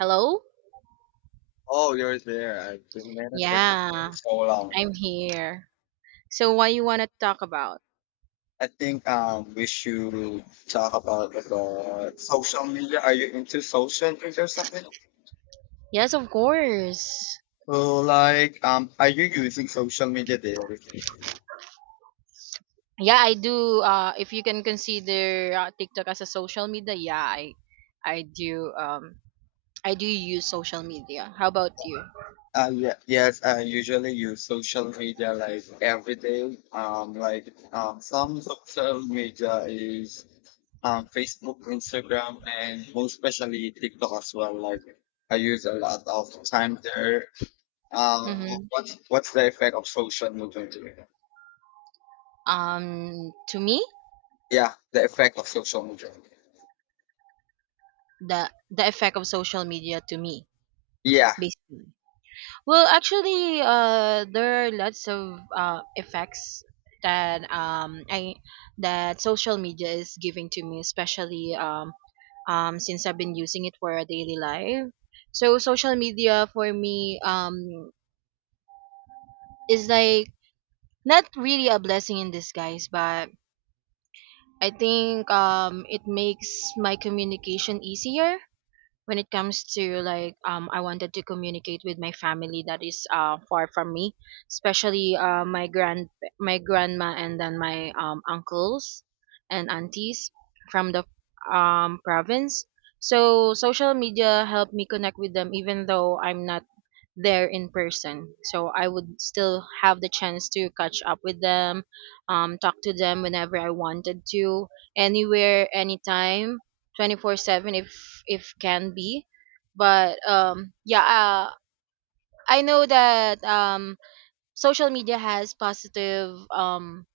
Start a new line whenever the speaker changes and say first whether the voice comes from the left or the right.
right: Hello?
left: Oh, you're there. I've been waiting for
right: Yeah,
left: so long.
right: I'm here. So what you want to talk about?
left: I think we should talk about the social media. Are you into social media or something?
right: Yes, of course.
left: So like are you using social media daily?
right: Yeah, I do if you can consider TikTok as a social media, yeah, I do I do use social media. How about you?
left: Yeah, yes, I usually use social media like every day. Like some social media is Facebook, Instagram, and most especially TikTok as well. Like I use a lot of time there. Um,
right: Mhm.
left: what's what's the effect of social movement?
right: Um to me,
left: Yeah, the effect of social movement.
right: the effect of social media to me
left: Yeah.
right: basically. Well, actually, there are lots of effects that I that social media is giving to me, especially since I've been using it for a daily life. So social media for me is like not really a blessing in disguise, but I think it makes my communication easier when it comes to like I wanted to communicate with my family that is far from me, especially my grandma, and then my uncles and aunties from the province. So social media helped me connect with them even though I'm not there in person. So I would still have the chance to catch up with them, talk to them whenever I wanted to, anywhere, anytime, 24/7 if can be. But yeah, I know that social media has positive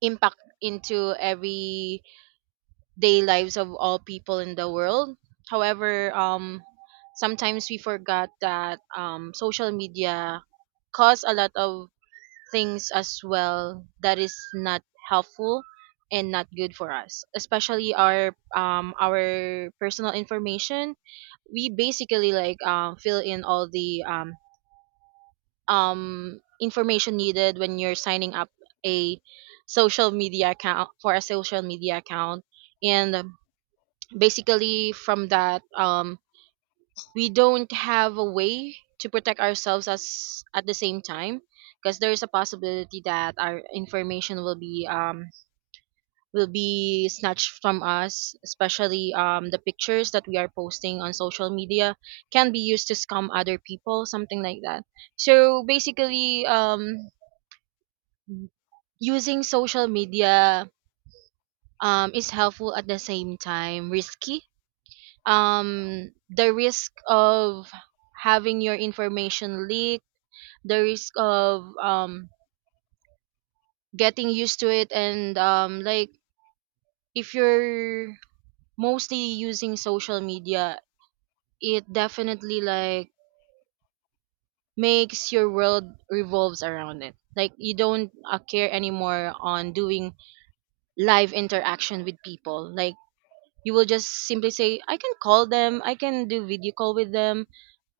right: impact into everyday lives of all people in the world. However, sometimes we forgot that social media cause a lot of things as well that is not helpful and not good for us, especially our personal information. We basically like fill in all the information needed when you're signing up a social media account, for a social media account. And basically from that we don't have a way to protect ourselves as at the same time, because there is a possibility that our information will be snatched from us, especially the pictures that we are posting on social media can be used to scam other people, something like that. So basically using social media is helpful at the same time risky. The risk of having your information leak, the risk of getting used to it, and like if you're mostly using social media, it definitely like makes your world revolves around it. Like you don't care anymore on doing live interaction with people. Like you will just simply say I can call them, I can do video call with them,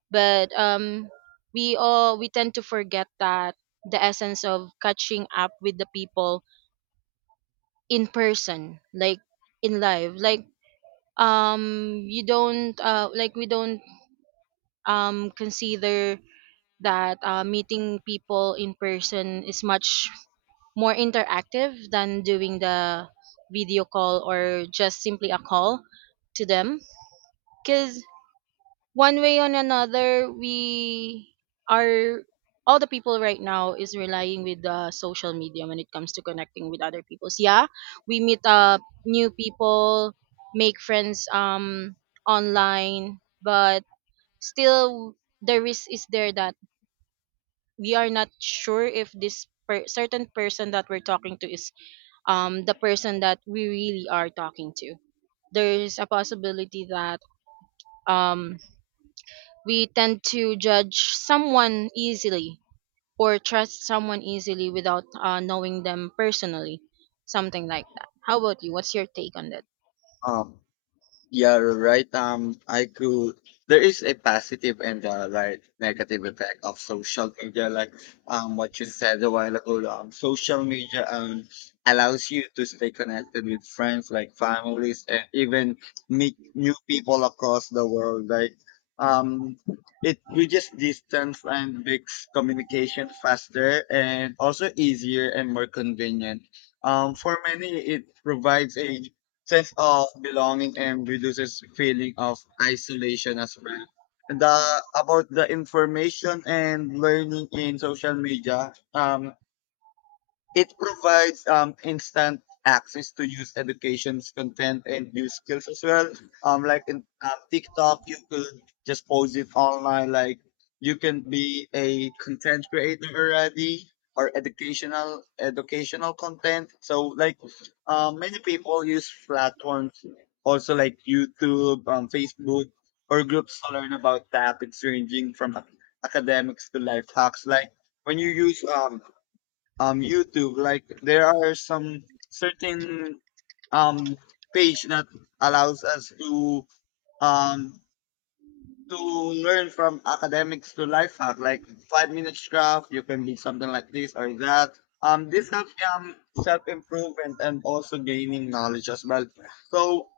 right: but we tend to forget that the essence of catching up with the people in person, like in life, like you don't like we don't consider that meeting people in person is much more interactive than doing the video call or just simply a call to them. Because one way or another, we are, all the people right now is relying with the social media when it comes to connecting with other peoples. Yeah, we meet up new people, make friends online, but still the risk is there that we are not sure if this certain person that we're talking to is the person that we really are talking to. There's a possibility that um we tend to judge someone easily or trust someone easily without knowing them personally, something like that. How about you? What's your take on that?
left: Um, yeah, you're right. I could. There is a positive and like negative effect of social media, like what you said a while ago. Social media allows you to stay connected with friends, like families, and even meet new people across the world. Like um, it bridges distance and makes communication faster and also easier and more convenient. For many, it provides a sense of belonging and reduces feeling of isolation as well. The about the information and learning in social media. It provides instant access to youth education's content and new skills as well. Like in TikTok, you could just post it online. Like you can be a content creator already or educational content. So like many people use platforms also like YouTube, Facebook, or groups to learn about topics ranging from academics to life hacks. Like when you use YouTube. Like there are some certain um page that allows us um to learn from academics to life hack, like 5 minutes craft. You can be something like this or that. This helps self improvement and also gaining knowledge as well. So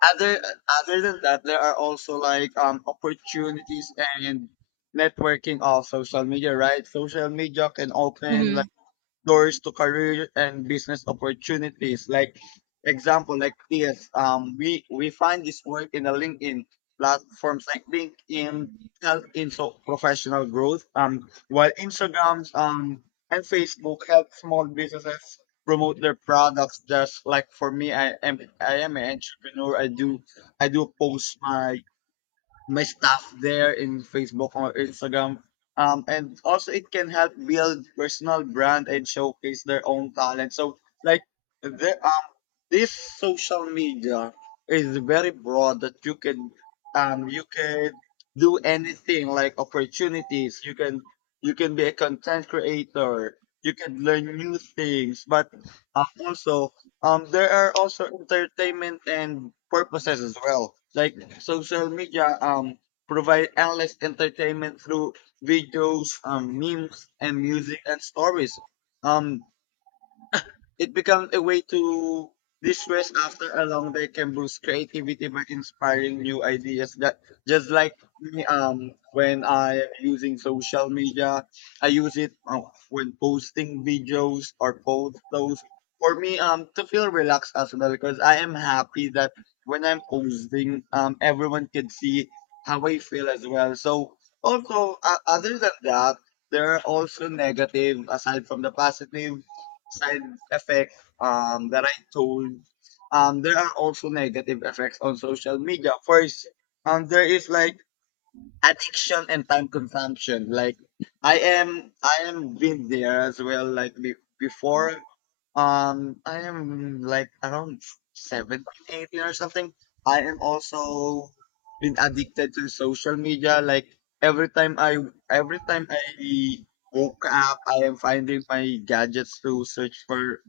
left: other other than that, there are also like opportunities and networking of social media, right? Social media can open
right: Hmm.
left: doors to career and business opportunities. Like example, like this, we find this work in the LinkedIn platforms like LinkedIn help in so professional growth. While Instagrams and Facebook help small businesses promote their products. Just like for me, I am an entrepreneur. I do post my my stuff there in Facebook or Instagram. And also it can help build personal brand and showcase their own talent. So like the this social media is very broad that you can do anything like opportunities. You can be a content creator. You can learn new things, but also there are also entertainment and purposes as well. Like social media, provide endless entertainment through videos, memes, and music and stories. Um, it becomes a way to distress after a long day can boost creativity by inspiring new ideas. That just like me, when I am using social media, I use it when posting videos or post those for me to feel relaxed as well because I am happy that when I'm posting, everyone can see how I feel as well. So also other than that, there are also negative aside from the positive side effects that I told. There are also negative effects on social media. First, there is like addiction and time consumption. Like I am been there as well. Like before, I am like around 17, 18 or something. I am also been addicted to social media. Like every time I, every time I woke up, I am finding my gadgets to search for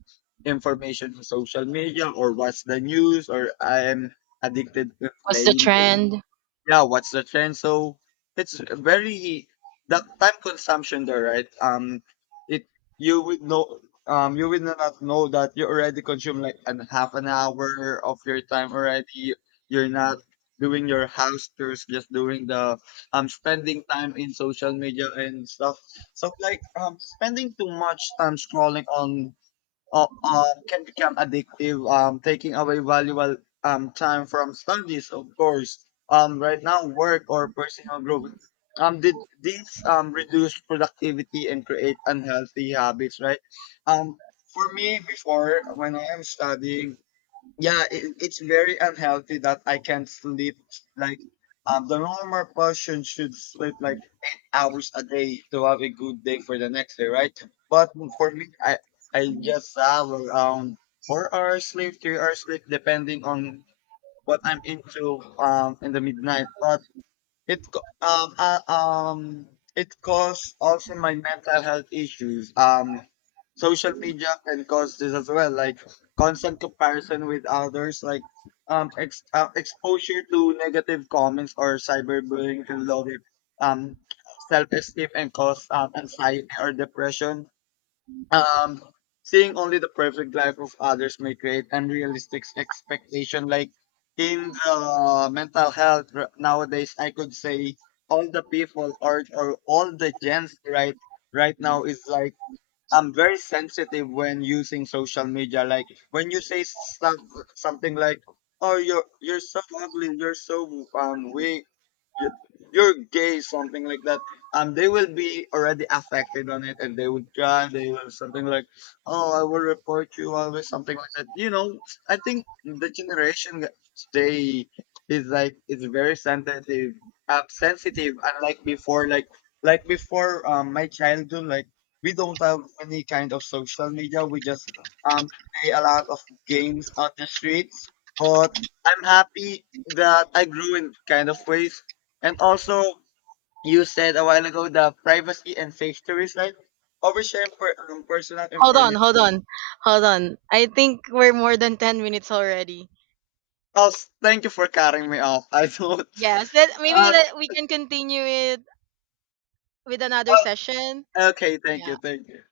left: information on social media or watch the news or I am addicted to
right: What's the
left: playing games.
right: trend?
left: Yeah, what's the trend? So it's very that time consumption there, right? It you would know, you would not know that you already consume like an half an hour of your time already. You're not doing your house tours, just doing the spending time in social media and stuff. So like spending too much time scrolling on can become addictive, taking away valuable time from studies, of course, right now, work or personal growth. Did these reduce productivity and create unhealthy habits, right? Um, for me, before, when I am studying, it's very unhealthy that I can't sleep like the normal person should sleep like 8 hours a day to have a good day for the next day, right? But for me, I just have around 4 hours sleep 3 hours sleep depending on what I'm into in the midnight. But it it caused also my mental health issues. Social media can cause this as well, like constant comparison with others, like exposure to negative comments or cyberbullying can lower um self esteem and cause anxiety or depression um seeing only the perfect life of others may create unrealistic expectation like in the mental health nowadays I could say all the people or all the gens right right now is like I'm very sensitive when using social media like when you say stuff something like oh you're so ugly you're so weak y- you're gay, something like that. They will be already affected on it, and they would try. They will something like, "Oh, I will report you," always something like that. You know, I think the generation today is like it's very sensitive. Sensitive, unlike before. Like before, my childhood, like we don't have any kind of social media. We just um play a lot of games on the streets. But I'm happy that I grew in kind of ways and also, you said a while ago the privacy and safety risk, right? Oversharing personal
right: Hold on, hold
left: information.
right: on, hold on. I think we're more than 10 minutes already.
left: Oh, thank you for cutting me off. I thought.
right: Yes, let, maybe
left: Uh,
right: let, we can continue it with another
left: uh,
right: session.
left: okay, thank you,
right: Yeah.
left: thank you.